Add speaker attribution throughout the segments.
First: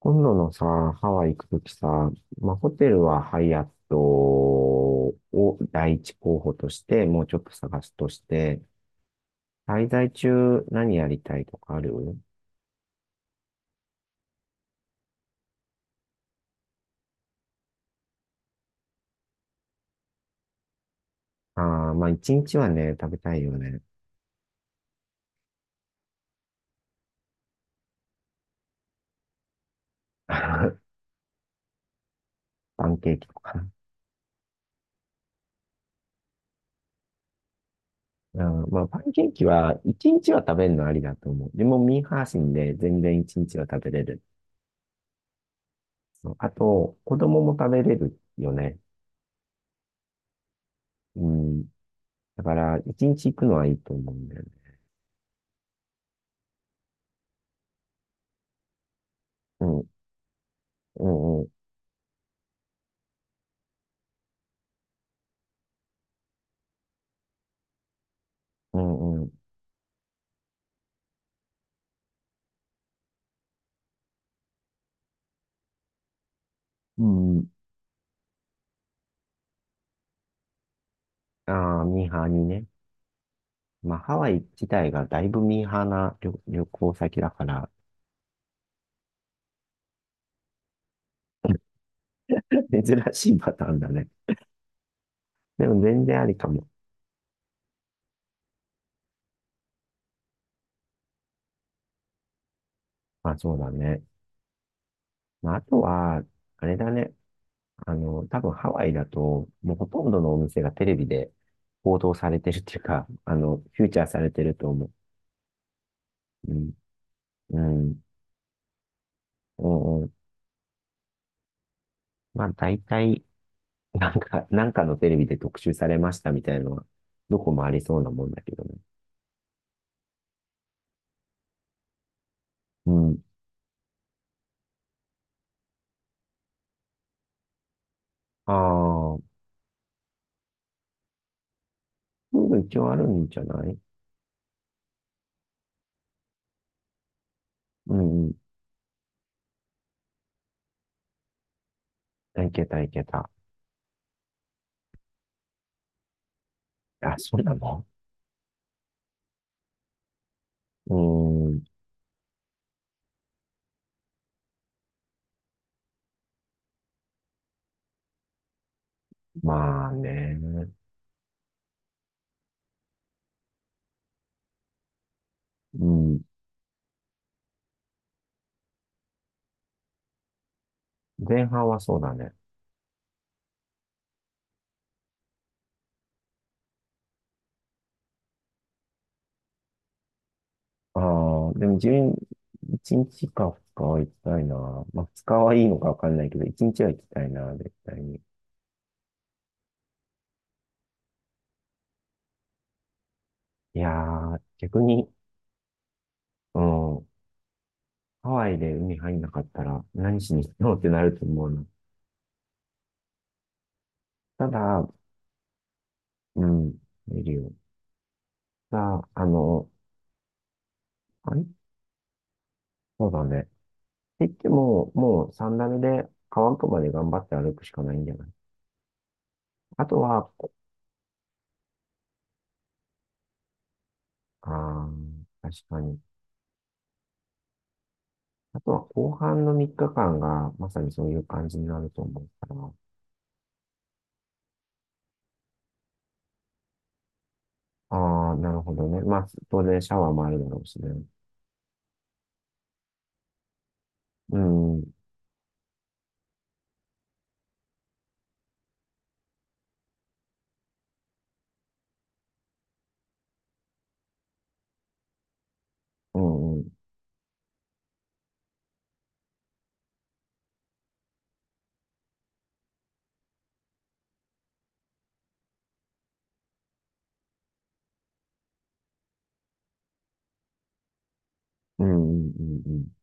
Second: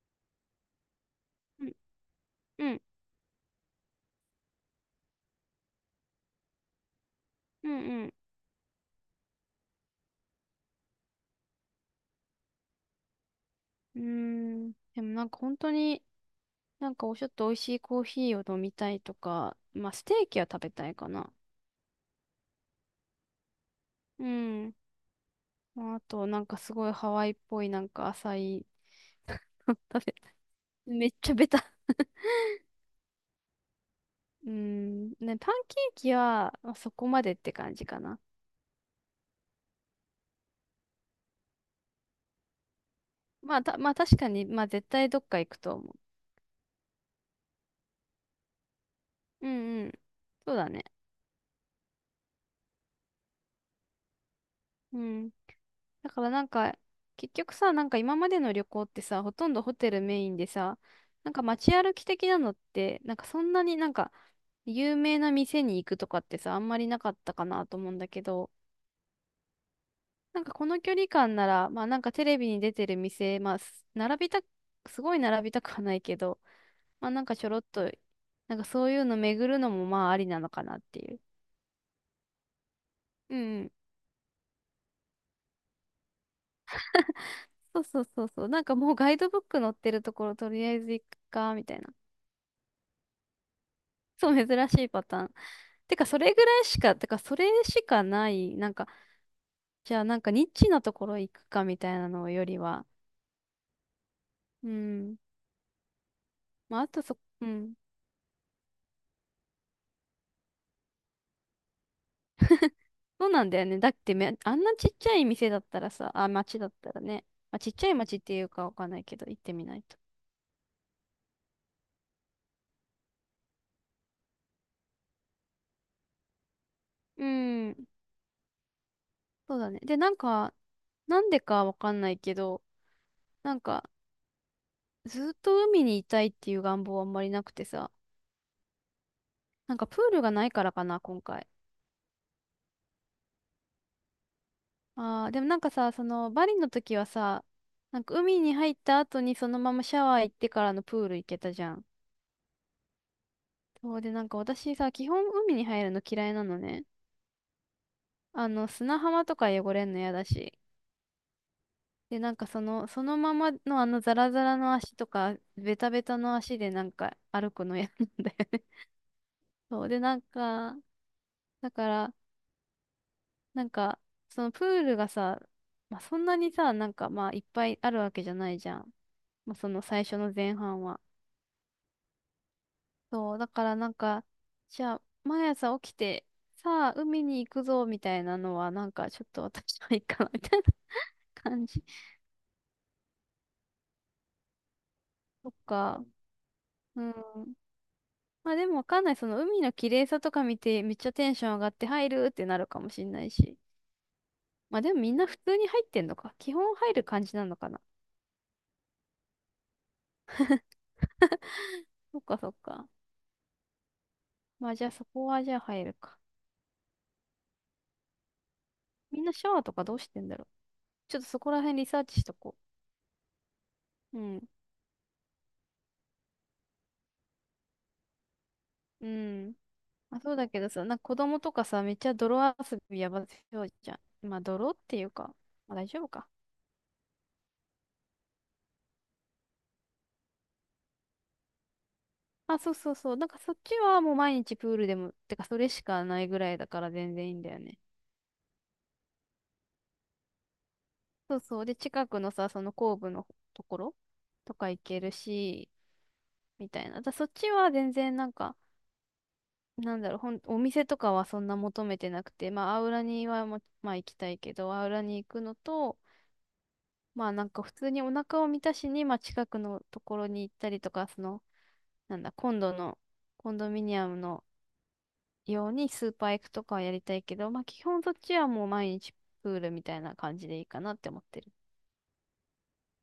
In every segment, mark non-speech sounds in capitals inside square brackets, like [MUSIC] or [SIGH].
Speaker 1: 今度のさ、ハワイ行くと
Speaker 2: う
Speaker 1: き
Speaker 2: ん
Speaker 1: さ、まあ、
Speaker 2: う
Speaker 1: ホ
Speaker 2: ん
Speaker 1: テルはハイアットを第一候補として、もうちょっと
Speaker 2: うん
Speaker 1: 探す
Speaker 2: う
Speaker 1: と
Speaker 2: ん。
Speaker 1: して、滞在中何やりたいとかある？
Speaker 2: うーん。でもなんか本当になんかちょっと美味しいコーヒーを飲みたいとか、まあステーキは食べたいかな。
Speaker 1: ああー、まあ、一日はね、食べたいよね。
Speaker 2: うん。まあ、あとなんかすごいハワイっぽいなんか浅い [LAUGHS] 食べ
Speaker 1: [LAUGHS]
Speaker 2: たい。
Speaker 1: パ
Speaker 2: [LAUGHS] めっちゃベタ。
Speaker 1: ンケーキとか。
Speaker 2: うん。ね、パンケーキは、まあ、そこまでって感じかな。
Speaker 1: うん、まあ、パンケーキは、一日は食べるのありだと思う。でも、ミーハー心で全然一
Speaker 2: ま
Speaker 1: 日
Speaker 2: あ
Speaker 1: は
Speaker 2: た、
Speaker 1: 食べ
Speaker 2: まあ
Speaker 1: れ
Speaker 2: 確
Speaker 1: る。
Speaker 2: かに、まあ絶対どっか行くと思
Speaker 1: そう、あと、子供も食べれるよね。
Speaker 2: う。うんうん。そうだね。
Speaker 1: うん。だから、一日行くのはいいと思うんだよね。
Speaker 2: うん。だからなんか、結局さ、なんか今までの旅行ってさ、ほとんど
Speaker 1: う
Speaker 2: ホ
Speaker 1: ん、
Speaker 2: テルメインでさ、
Speaker 1: う
Speaker 2: なん
Speaker 1: ん、
Speaker 2: か
Speaker 1: うん。
Speaker 2: 街歩き的なのって、なんかそんなになんか有名な店に行くとかってさ、あんまりなかったかなと思うんだけど、
Speaker 1: うんうん。
Speaker 2: なんかこの距離感なら、まあなんかテレビに出てる店、すごい並びたくはないけど、
Speaker 1: う
Speaker 2: まあなんかちょ
Speaker 1: ん。
Speaker 2: ろっと、なんかそういうの巡るのもまあありなのかなっていう。
Speaker 1: ああ、ミーハーにね。
Speaker 2: うんうん。
Speaker 1: まあ、ハワイ自体がだいぶミーハーな旅行先だから、
Speaker 2: そうそうそうそう。なんかもうガイドブック載ってるところとりあえず行くか、みたいな。
Speaker 1: [LAUGHS] 珍しいパターンだね。
Speaker 2: そう、珍しいパターン。
Speaker 1: でも
Speaker 2: て
Speaker 1: 全
Speaker 2: か、そ
Speaker 1: 然あ
Speaker 2: れ
Speaker 1: り
Speaker 2: ぐ
Speaker 1: か
Speaker 2: らい
Speaker 1: も。
Speaker 2: しか、てか、それしかない、なんか、じゃあ、なんか、ニッチなところ行くかみたいなのよりは、
Speaker 1: まあ、そうだね。
Speaker 2: うん。
Speaker 1: まあ、あとは、あれ
Speaker 2: まあ、あ
Speaker 1: だ
Speaker 2: と
Speaker 1: ね。
Speaker 2: うん。
Speaker 1: あの、多分ハワイだと、もうほとんどのお店がテレビで報道されてるっていうか、
Speaker 2: そう
Speaker 1: あ
Speaker 2: なん
Speaker 1: の、
Speaker 2: だよね。
Speaker 1: フュ
Speaker 2: だ
Speaker 1: ー
Speaker 2: っ
Speaker 1: チャー
Speaker 2: て
Speaker 1: されてる
Speaker 2: あん
Speaker 1: と
Speaker 2: な
Speaker 1: 思
Speaker 2: ち
Speaker 1: う。
Speaker 2: っちゃい店だったらさ、あ、
Speaker 1: う
Speaker 2: 町だっ
Speaker 1: ん。
Speaker 2: たらね、ま
Speaker 1: う
Speaker 2: あ、ちっちゃい
Speaker 1: ん。
Speaker 2: 町っていうかわかんないけど、行ってみ
Speaker 1: う
Speaker 2: ないと。
Speaker 1: んうん。まあ、大体、なんか、なんかのテレビで特集されましたみたいなのは、
Speaker 2: う
Speaker 1: どこもあ
Speaker 2: ん。
Speaker 1: りそうなもんだけどね。
Speaker 2: そうだね。で、なんか、なんでかわかんないけど、
Speaker 1: うん。
Speaker 2: なんか、ずっと海にいたいっていう願望はあんまりなくてさ、
Speaker 1: ああ、
Speaker 2: なんかプールがないからかな、今回。
Speaker 1: プール一応あるんじゃない？
Speaker 2: ああ、でもなんかさ、その、バリの時はさ、
Speaker 1: う
Speaker 2: なんか
Speaker 1: んう
Speaker 2: 海に入った後にそのままシャワー行ってからのプール行けたじゃん。
Speaker 1: ん。いけたいけた。
Speaker 2: そうで、なんか私さ、基本海に入るの嫌いなのね。
Speaker 1: あ、そうなの？
Speaker 2: あの、砂浜とか汚れんの嫌だし。
Speaker 1: うーん。
Speaker 2: で、なんかその、そのままのあのザラザラの足とか、ベタベタの足でなんか歩くの嫌なんだよね。[LAUGHS] そ
Speaker 1: ま
Speaker 2: う
Speaker 1: あ
Speaker 2: で、なん
Speaker 1: ね。
Speaker 2: か、だから、なんか、そのプールがさ、
Speaker 1: う
Speaker 2: まあ、そ
Speaker 1: ん。
Speaker 2: んなにさ、なんかまあいっぱいあるわけじゃないじゃん。まあ、その最初の前半は。
Speaker 1: 前半はそうだね。
Speaker 2: そう、だからなんか、じゃあ、毎朝起きて、さあ、海に行くぞ、みたいなのは、なんか、ちょっと私はいいかな、みたいな
Speaker 1: ああ、で
Speaker 2: 感
Speaker 1: も
Speaker 2: じ。
Speaker 1: 自分、
Speaker 2: [LAUGHS]
Speaker 1: 1日か二日は行きたいな。まあ2日
Speaker 2: そっ
Speaker 1: はいいのかわ
Speaker 2: か。
Speaker 1: かんないけど、一日は行
Speaker 2: う
Speaker 1: き
Speaker 2: ん。
Speaker 1: たいな、絶対に。
Speaker 2: まあでもわかんない。その海の綺麗さとか見て、めっちゃテンション上がって入るってなるかもしんないし。
Speaker 1: いやー、
Speaker 2: ま
Speaker 1: 逆
Speaker 2: あでも
Speaker 1: に、
Speaker 2: みんな普通に入ってんのか。基
Speaker 1: う
Speaker 2: 本入る
Speaker 1: ん。
Speaker 2: 感じなのかな。
Speaker 1: ハワイで海入んなかったら何しに行くのってなると思うな。
Speaker 2: そっかそっか。
Speaker 1: た
Speaker 2: まあじ
Speaker 1: だ、
Speaker 2: ゃあそこはじゃあ入るか。
Speaker 1: うん。見るよ。さあ、
Speaker 2: みん
Speaker 1: あ
Speaker 2: なシャワー
Speaker 1: の、
Speaker 2: とかどうしてんだろう。ちょっと
Speaker 1: あ
Speaker 2: そ
Speaker 1: れ、
Speaker 2: こら辺リサーチしとこ
Speaker 1: そうだね。
Speaker 2: う。う
Speaker 1: 言って
Speaker 2: ん。
Speaker 1: も、もうンダ目で乾くまで頑張って歩くしかないんじゃない？
Speaker 2: うん。
Speaker 1: あと
Speaker 2: まあ、
Speaker 1: は、
Speaker 2: そうだけどさ、なんか子供とかさ、めっちゃ泥遊びやばそうじゃん。まあ、
Speaker 1: あ
Speaker 2: 泥っ
Speaker 1: あ、
Speaker 2: ていうか、
Speaker 1: 確
Speaker 2: まあ、
Speaker 1: か
Speaker 2: 大
Speaker 1: に。
Speaker 2: 丈夫か。
Speaker 1: あとは後半の3日間がまさにそういう感じになると思う
Speaker 2: あ、そ
Speaker 1: か
Speaker 2: うそうそう。なんかそっちはもう毎日プールでも、てかそれしかないぐらいだから全然いいんだよね。
Speaker 1: ら。ああ、なるほどね。まあ、当然シャワーもあるだろうしね。
Speaker 2: そうそう。で、近くのさ、その後部のところ
Speaker 1: う
Speaker 2: とか
Speaker 1: ん、う
Speaker 2: 行
Speaker 1: ん、
Speaker 2: けるし、みたいな。そっちは全然なんか、なんだろう、お店とかはそんな求めてなくて、まあ、アウラにはもう、まあ行きたいけど、アウラに行くのと、
Speaker 1: うん、
Speaker 2: まあなんか普通にお腹を満たしに、まあ近くのところに行ったりとか、その、なんだ、今度のコンドミニアムのようにスーパー行くとかはやりたいけど、まあ基本そっちはもう毎日プールみたいな感じでいいかなって思ってる。
Speaker 1: うん、うん、うん。うん。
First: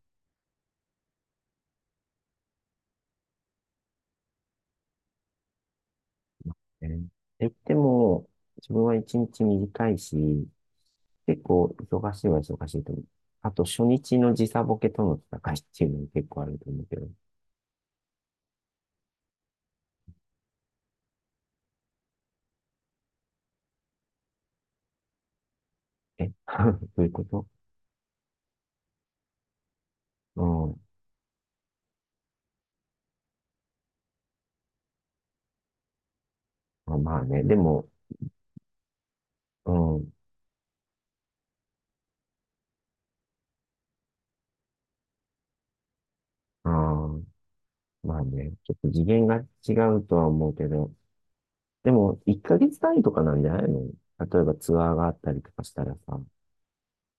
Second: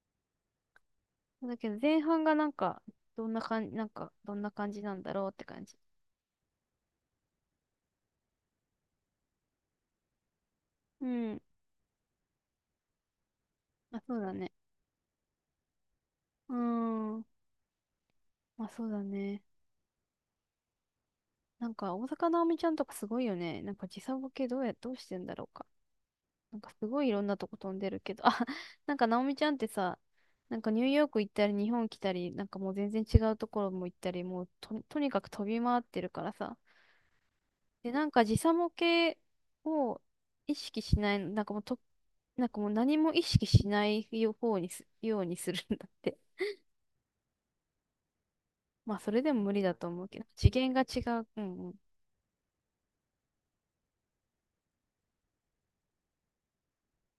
Speaker 2: だけど前半がなんか、どんな感じ、なんか、どんな感じなんだろうって感じ。
Speaker 1: ねえ、言っても、自分は1日短いし、
Speaker 2: う
Speaker 1: 結
Speaker 2: ん。
Speaker 1: 構忙しいは忙しいと思う。あと初
Speaker 2: あ、そ
Speaker 1: 日
Speaker 2: う
Speaker 1: の
Speaker 2: だ
Speaker 1: 時
Speaker 2: ね。
Speaker 1: 差ボケとの戦いっていうのも結構あ
Speaker 2: うー
Speaker 1: ると思うけど。
Speaker 2: ん。まあそうだね。なんか、大坂なおみちゃんとかすごいよね。なんか時差ボケどうしてんだろうか。
Speaker 1: え？ [LAUGHS]
Speaker 2: なんかすご
Speaker 1: どうい
Speaker 2: い
Speaker 1: う
Speaker 2: いろ
Speaker 1: こ
Speaker 2: んな
Speaker 1: と？
Speaker 2: とこ飛んでるけど、あ、[LAUGHS] なんかナオミちゃんってさ、
Speaker 1: う
Speaker 2: なんかニ
Speaker 1: ん。
Speaker 2: ューヨーク行ったり日本来たり、なんかもう全然違うところも行ったり、もうと、とにかく飛び回ってるからさ。
Speaker 1: まあまあね、でも、
Speaker 2: で、なんか時差ボケ
Speaker 1: う
Speaker 2: を
Speaker 1: ん。
Speaker 2: 意識しないの、なんかもうと、なんかもう何も意識しないようにするんだって。
Speaker 1: ああ、まあね、ちょっ
Speaker 2: [LAUGHS]
Speaker 1: と
Speaker 2: まあ
Speaker 1: 次
Speaker 2: それ
Speaker 1: 元
Speaker 2: で
Speaker 1: が
Speaker 2: も無理
Speaker 1: 違
Speaker 2: だと思
Speaker 1: う
Speaker 2: う
Speaker 1: と
Speaker 2: けど、
Speaker 1: は思
Speaker 2: 次
Speaker 1: うけ
Speaker 2: 元が
Speaker 1: ど、
Speaker 2: 違う。うんうん。
Speaker 1: でも、1ヶ月単位とかなんじゃないの？例えばツアーがあったりとかしたらさ。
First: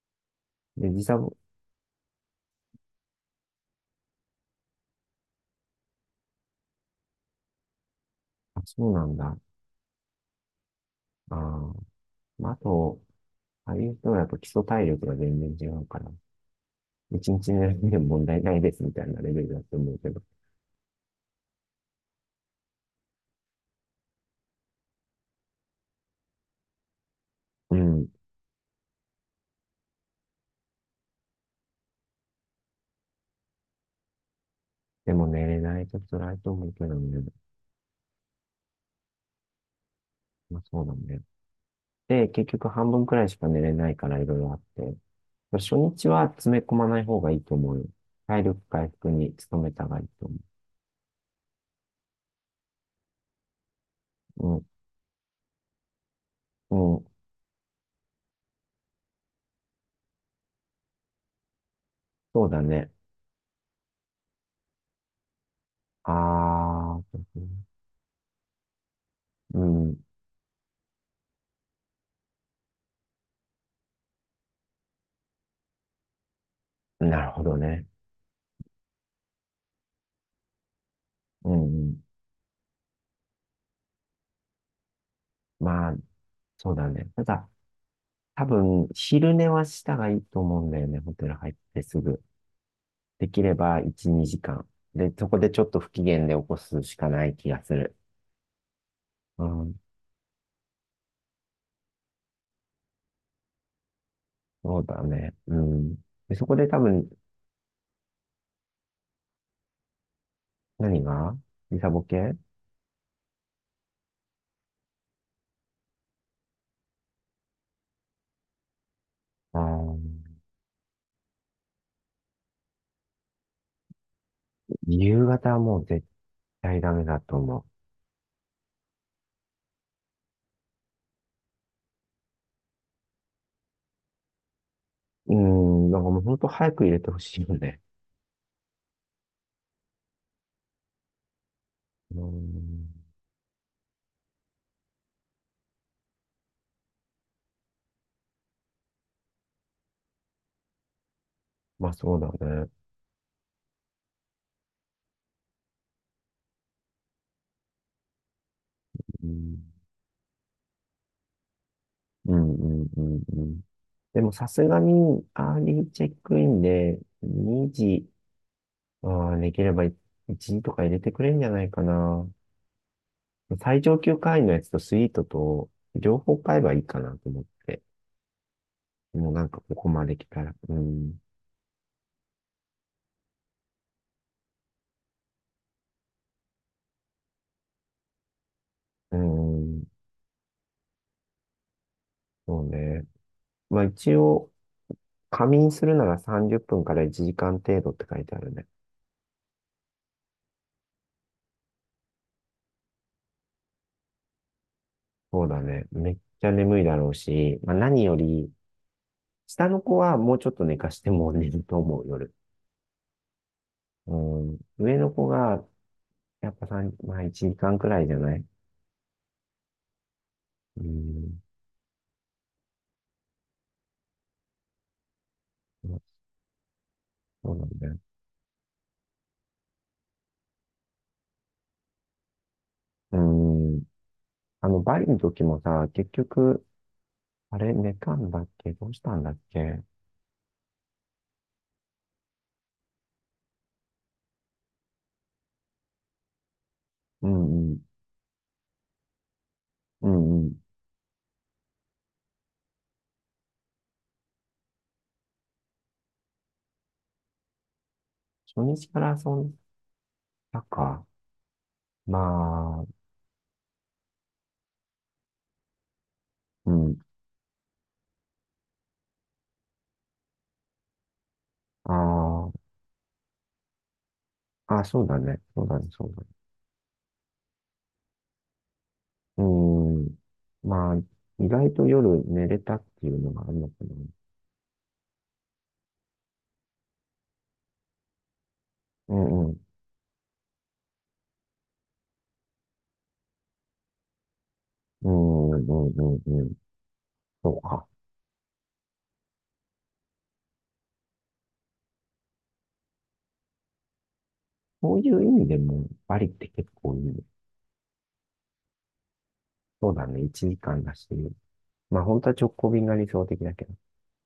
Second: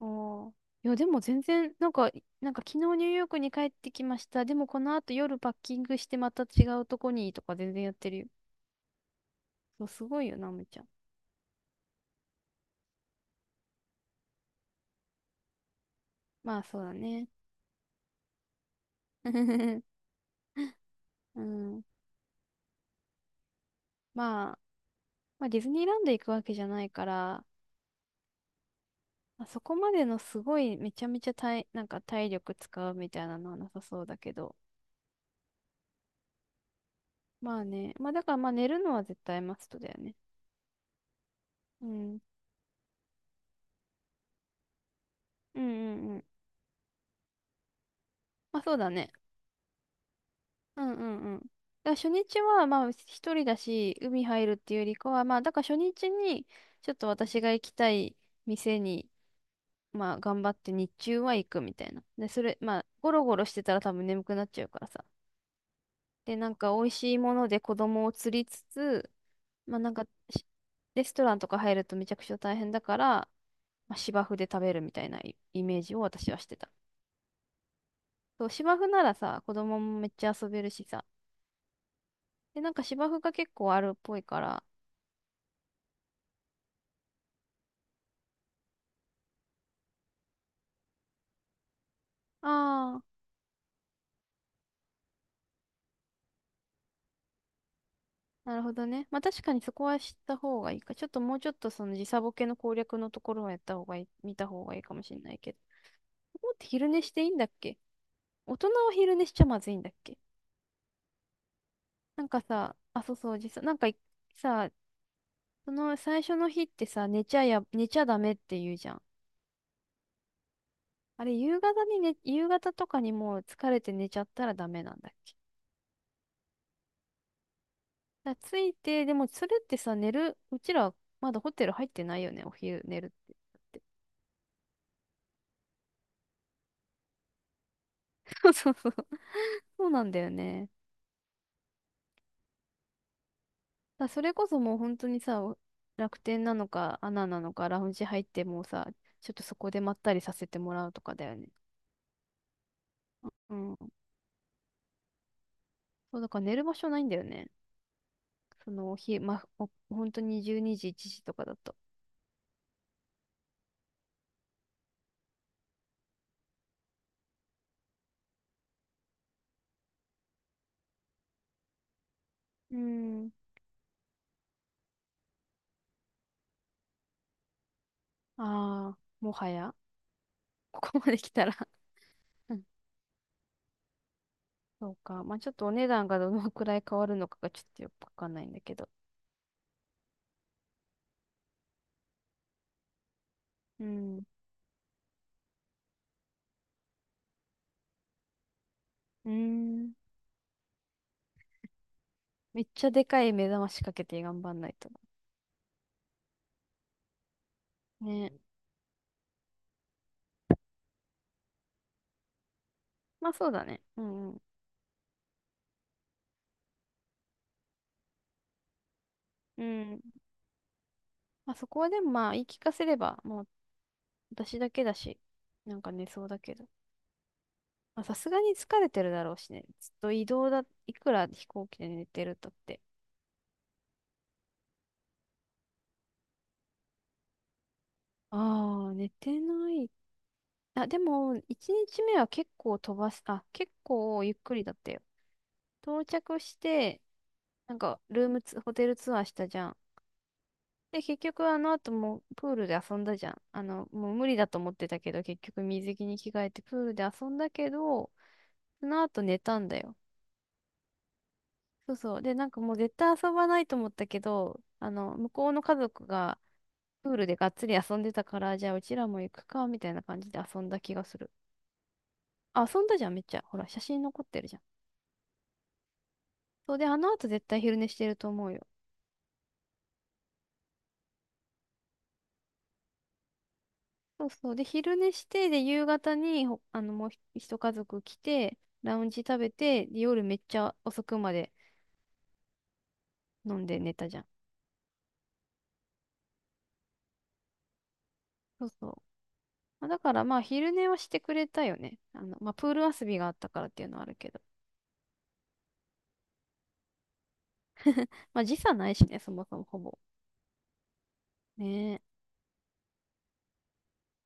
Speaker 2: あーい
Speaker 1: で、
Speaker 2: や、
Speaker 1: 時
Speaker 2: で
Speaker 1: 差
Speaker 2: も
Speaker 1: も、
Speaker 2: 全然、なんか、なんか昨日ニューヨークに帰ってきました。でもこの後夜パッキングしてまた違うとこにとか全然やってるよ。
Speaker 1: あ、そうなんだ。
Speaker 2: そう、すごいよな、むちゃん。
Speaker 1: ああ、まあ、あと、ああいう人はやっぱ基礎体力が全然違うから、
Speaker 2: まあそうだね。
Speaker 1: 1日寝るでも問題ないですみたいなレベルだと思う
Speaker 2: [LAUGHS]
Speaker 1: けど。
Speaker 2: うん。まあ、まあディズニーランド行くわけじゃないから、
Speaker 1: うん。
Speaker 2: まあそこまでのすごいめちゃめちゃなんか体力使うみたいなのはなさそうだけど。
Speaker 1: でも寝れないと辛いと思うけどね。
Speaker 2: まあね。まあだからまあ寝るのは絶対マストだよね。
Speaker 1: まあそうだね。
Speaker 2: うん。
Speaker 1: で、結局半分くらいしか寝れないからいろいろあって。
Speaker 2: うんう
Speaker 1: 初日
Speaker 2: んうん。
Speaker 1: は詰め込まない方がいいと思うよ。体
Speaker 2: ま
Speaker 1: 力
Speaker 2: あそう
Speaker 1: 回
Speaker 2: だ
Speaker 1: 復
Speaker 2: ね。
Speaker 1: に努めた方がいいと
Speaker 2: うんうんうん。だから初日はまあ一人だし、海入るっ
Speaker 1: 思う。
Speaker 2: ていうよりかは、まあだから初日に
Speaker 1: う
Speaker 2: ちょ
Speaker 1: ん、
Speaker 2: っ
Speaker 1: うん、
Speaker 2: と私が行きたい店に、まあ頑張って日中は行くみたいな。で、そ
Speaker 1: そう
Speaker 2: れ、
Speaker 1: だ
Speaker 2: まあ
Speaker 1: ね。
Speaker 2: ゴロゴロしてたら多分眠くなっちゃうからさ。で、なんか美味
Speaker 1: あ
Speaker 2: しい
Speaker 1: ー、
Speaker 2: もので子供を釣りつつ、
Speaker 1: う
Speaker 2: まあなん
Speaker 1: ん、
Speaker 2: かレストランとか入るとめちゃくちゃ大変だから、まあ、芝生で食べるみたいなイイメージを私はしてた。
Speaker 1: なるほどね。
Speaker 2: そう、芝生ならさ、子供もめっちゃ遊べるしさ。
Speaker 1: うん、うん。
Speaker 2: で、なんか芝生が結構あるっぽいから、
Speaker 1: まあ、そうだね。ただ、多分、昼寝はした方がいいと思うんだよね。ホテル入ってすぐ。
Speaker 2: ああ、
Speaker 1: できれば1、2時間。で、そこでちょっと不機嫌で起こすしかない気がする。
Speaker 2: なるほどね。まあ確
Speaker 1: う
Speaker 2: かにそ
Speaker 1: ん、
Speaker 2: こは知った方がいいか。ちょっともうちょっとその時差ボケの攻略のところはやった方がいい、見た方が
Speaker 1: そ
Speaker 2: いい
Speaker 1: う
Speaker 2: か
Speaker 1: だ
Speaker 2: もしれな
Speaker 1: ね。
Speaker 2: いけ
Speaker 1: う
Speaker 2: ど。
Speaker 1: ん。で、そ
Speaker 2: も
Speaker 1: こ
Speaker 2: っ
Speaker 1: で
Speaker 2: て
Speaker 1: 多
Speaker 2: 昼寝
Speaker 1: 分、
Speaker 2: していいんだっけ。大人は昼寝しちゃまずいんだっけ。
Speaker 1: 何が？時差ボ
Speaker 2: なん
Speaker 1: ケ？
Speaker 2: かさ、あ、そうそう、時差、なんかさ、その最初の日ってさ、寝ちゃダメって言うじゃん。
Speaker 1: あー、
Speaker 2: あれ、夕方にね、夕方とかにもう疲れて寝ちゃったらダメなんだっ
Speaker 1: 夕
Speaker 2: け。
Speaker 1: 方はもう絶対ダメだと思
Speaker 2: だからついて、でもそれってさ、うちらまだホテル入ってないよね、お昼寝るって。
Speaker 1: う。うん、なんかもう本当早く入れてほしいよね。
Speaker 2: [LAUGHS] そうそうそう。そうなんだよね。
Speaker 1: うん、
Speaker 2: それこそもう本当にさ、楽天なのか、アナなのか、ラウンジ入ってもうさ、ちょっとそこでまったりさせてもらうとかだよね。
Speaker 1: まあそうだね。
Speaker 2: うん。そう、だから寝る場所ないんだよね。その、ひ、
Speaker 1: う
Speaker 2: ま、
Speaker 1: ん、
Speaker 2: お、本当に12時、1時とかだと。
Speaker 1: うん、うん、うん。うん。でもさすがに、アーリーチェックインで2時、ああできれば1時とか入れてくれるんじゃないかな。
Speaker 2: うん。
Speaker 1: 最上級会員のやつとスイートと、両方買えばいいかなと思って。
Speaker 2: ああ、
Speaker 1: もう
Speaker 2: も
Speaker 1: なん
Speaker 2: は
Speaker 1: かこ
Speaker 2: や、
Speaker 1: こまで来たら。
Speaker 2: [LAUGHS]
Speaker 1: う
Speaker 2: ここまで
Speaker 1: ん、
Speaker 2: 来たら [LAUGHS] うん。そうか。まあ、ちょっとお値段がどのくらい変わるのかがちょっとよくわかんないんだけど。
Speaker 1: うん、そうね。まあ
Speaker 2: う
Speaker 1: 一
Speaker 2: ん。
Speaker 1: 応、仮眠するなら30分から1時間程度って書いてあるね。
Speaker 2: うーん。めっちゃでかい目覚ましかけて頑張んないと。
Speaker 1: そうだね。めっちゃ眠いだろうし、まあ、何よ
Speaker 2: ね。
Speaker 1: り、下の子はもうちょっと寝かしても寝ると思う、夜。
Speaker 2: まあ、そうだね。う
Speaker 1: う
Speaker 2: んうん。
Speaker 1: ん。上の子が、やっぱ3、まあ1時間くらいじゃない？
Speaker 2: うん。
Speaker 1: うん。
Speaker 2: まあ、そこはでもまあ、言い聞かせれば、もう私だけだし、なんか
Speaker 1: まあ
Speaker 2: 寝そうだけど。
Speaker 1: そうなんだよ。
Speaker 2: まあ、さすがに疲れてるだろうしね。ずっと移動だ、いくら飛行機で寝てるとって。
Speaker 1: うん。あの、バリの時もさ、結局、あれ、寝たんだっけ？ど
Speaker 2: あ
Speaker 1: う
Speaker 2: あ、
Speaker 1: し
Speaker 2: 寝
Speaker 1: たんだっ
Speaker 2: てな
Speaker 1: け？
Speaker 2: い。あ、でも、1日目は結構飛ばす、あ、結構ゆっくりだったよ。到着して、
Speaker 1: うんう
Speaker 2: なん
Speaker 1: ん。
Speaker 2: か、ルームツ、ホテルツアーしたじゃん。
Speaker 1: うんうん。
Speaker 2: で、結局あの後もプールで遊んだじゃん。あの、もう無理だと思ってたけど、結局水着に着替えてプールで遊んだけど、
Speaker 1: 初
Speaker 2: そ
Speaker 1: 日か
Speaker 2: の
Speaker 1: ら
Speaker 2: 後
Speaker 1: 遊
Speaker 2: 寝
Speaker 1: ん
Speaker 2: たんだよ。
Speaker 1: だか。
Speaker 2: そう
Speaker 1: ま
Speaker 2: そう。で、なんかもう
Speaker 1: あ、
Speaker 2: 絶対遊ばないと思ったけど、あの、向こうの家族が
Speaker 1: うん。
Speaker 2: プールでがっつり遊んでたから、じゃあうちらも行くか、みたいな感じで遊んだ気がする。
Speaker 1: ああ。
Speaker 2: あ、遊んだじゃん、めっちゃ。ほら、写真残ってるじゃん。
Speaker 1: あ、そうだね。そうだね、そうだね。
Speaker 2: そうで、あの後絶対昼寝してると思うよ。
Speaker 1: うーん。まあ、意外と夜寝れたっていうのがあるのかな。
Speaker 2: そうそう。で、昼寝して、で、夕方にあの、もう一家族来て、ラウン
Speaker 1: う
Speaker 2: ジ食
Speaker 1: んう
Speaker 2: べ
Speaker 1: ん。
Speaker 2: て、で、夜めっちゃ遅くまで飲んで寝たじゃん。
Speaker 1: うんうんうんうんうん。そうか。
Speaker 2: そうそう。まあだからまあ、昼寝はしてくれたよね。あの、まあ、プール遊びがあったからっていうのはあるけど。
Speaker 1: そういう意味でも、バリって結構いいね。
Speaker 2: まあ、時差ないしね、そもそもほ
Speaker 1: そう
Speaker 2: ぼ。
Speaker 1: だね。1時間だし。
Speaker 2: ね
Speaker 1: まあ、
Speaker 2: え。
Speaker 1: 本当は直行便が理想的だけど。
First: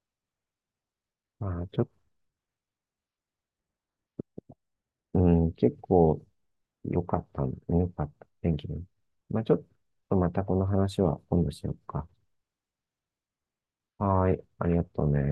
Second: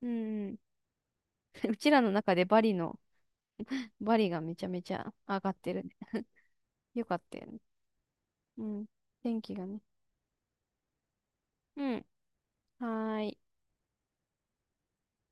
Speaker 2: うんうん。
Speaker 1: まあ、
Speaker 2: [LAUGHS] う
Speaker 1: ちょっと、
Speaker 2: ちらの中でバリの、バリがめちゃめちゃ
Speaker 1: う
Speaker 2: 上が
Speaker 1: ん、
Speaker 2: って
Speaker 1: 結
Speaker 2: るね。
Speaker 1: 構良
Speaker 2: よか
Speaker 1: か
Speaker 2: っ
Speaker 1: っ
Speaker 2: た
Speaker 1: た
Speaker 2: よ
Speaker 1: ん、
Speaker 2: ね。
Speaker 1: 良かった。天
Speaker 2: う
Speaker 1: 気も。
Speaker 2: ん。
Speaker 1: ま
Speaker 2: 天
Speaker 1: あ、ちょ
Speaker 2: 気
Speaker 1: っ
Speaker 2: がね。
Speaker 1: とまたこの話は今度しよう
Speaker 2: うん。
Speaker 1: か。
Speaker 2: はーい。
Speaker 1: はーい。ありがとうね。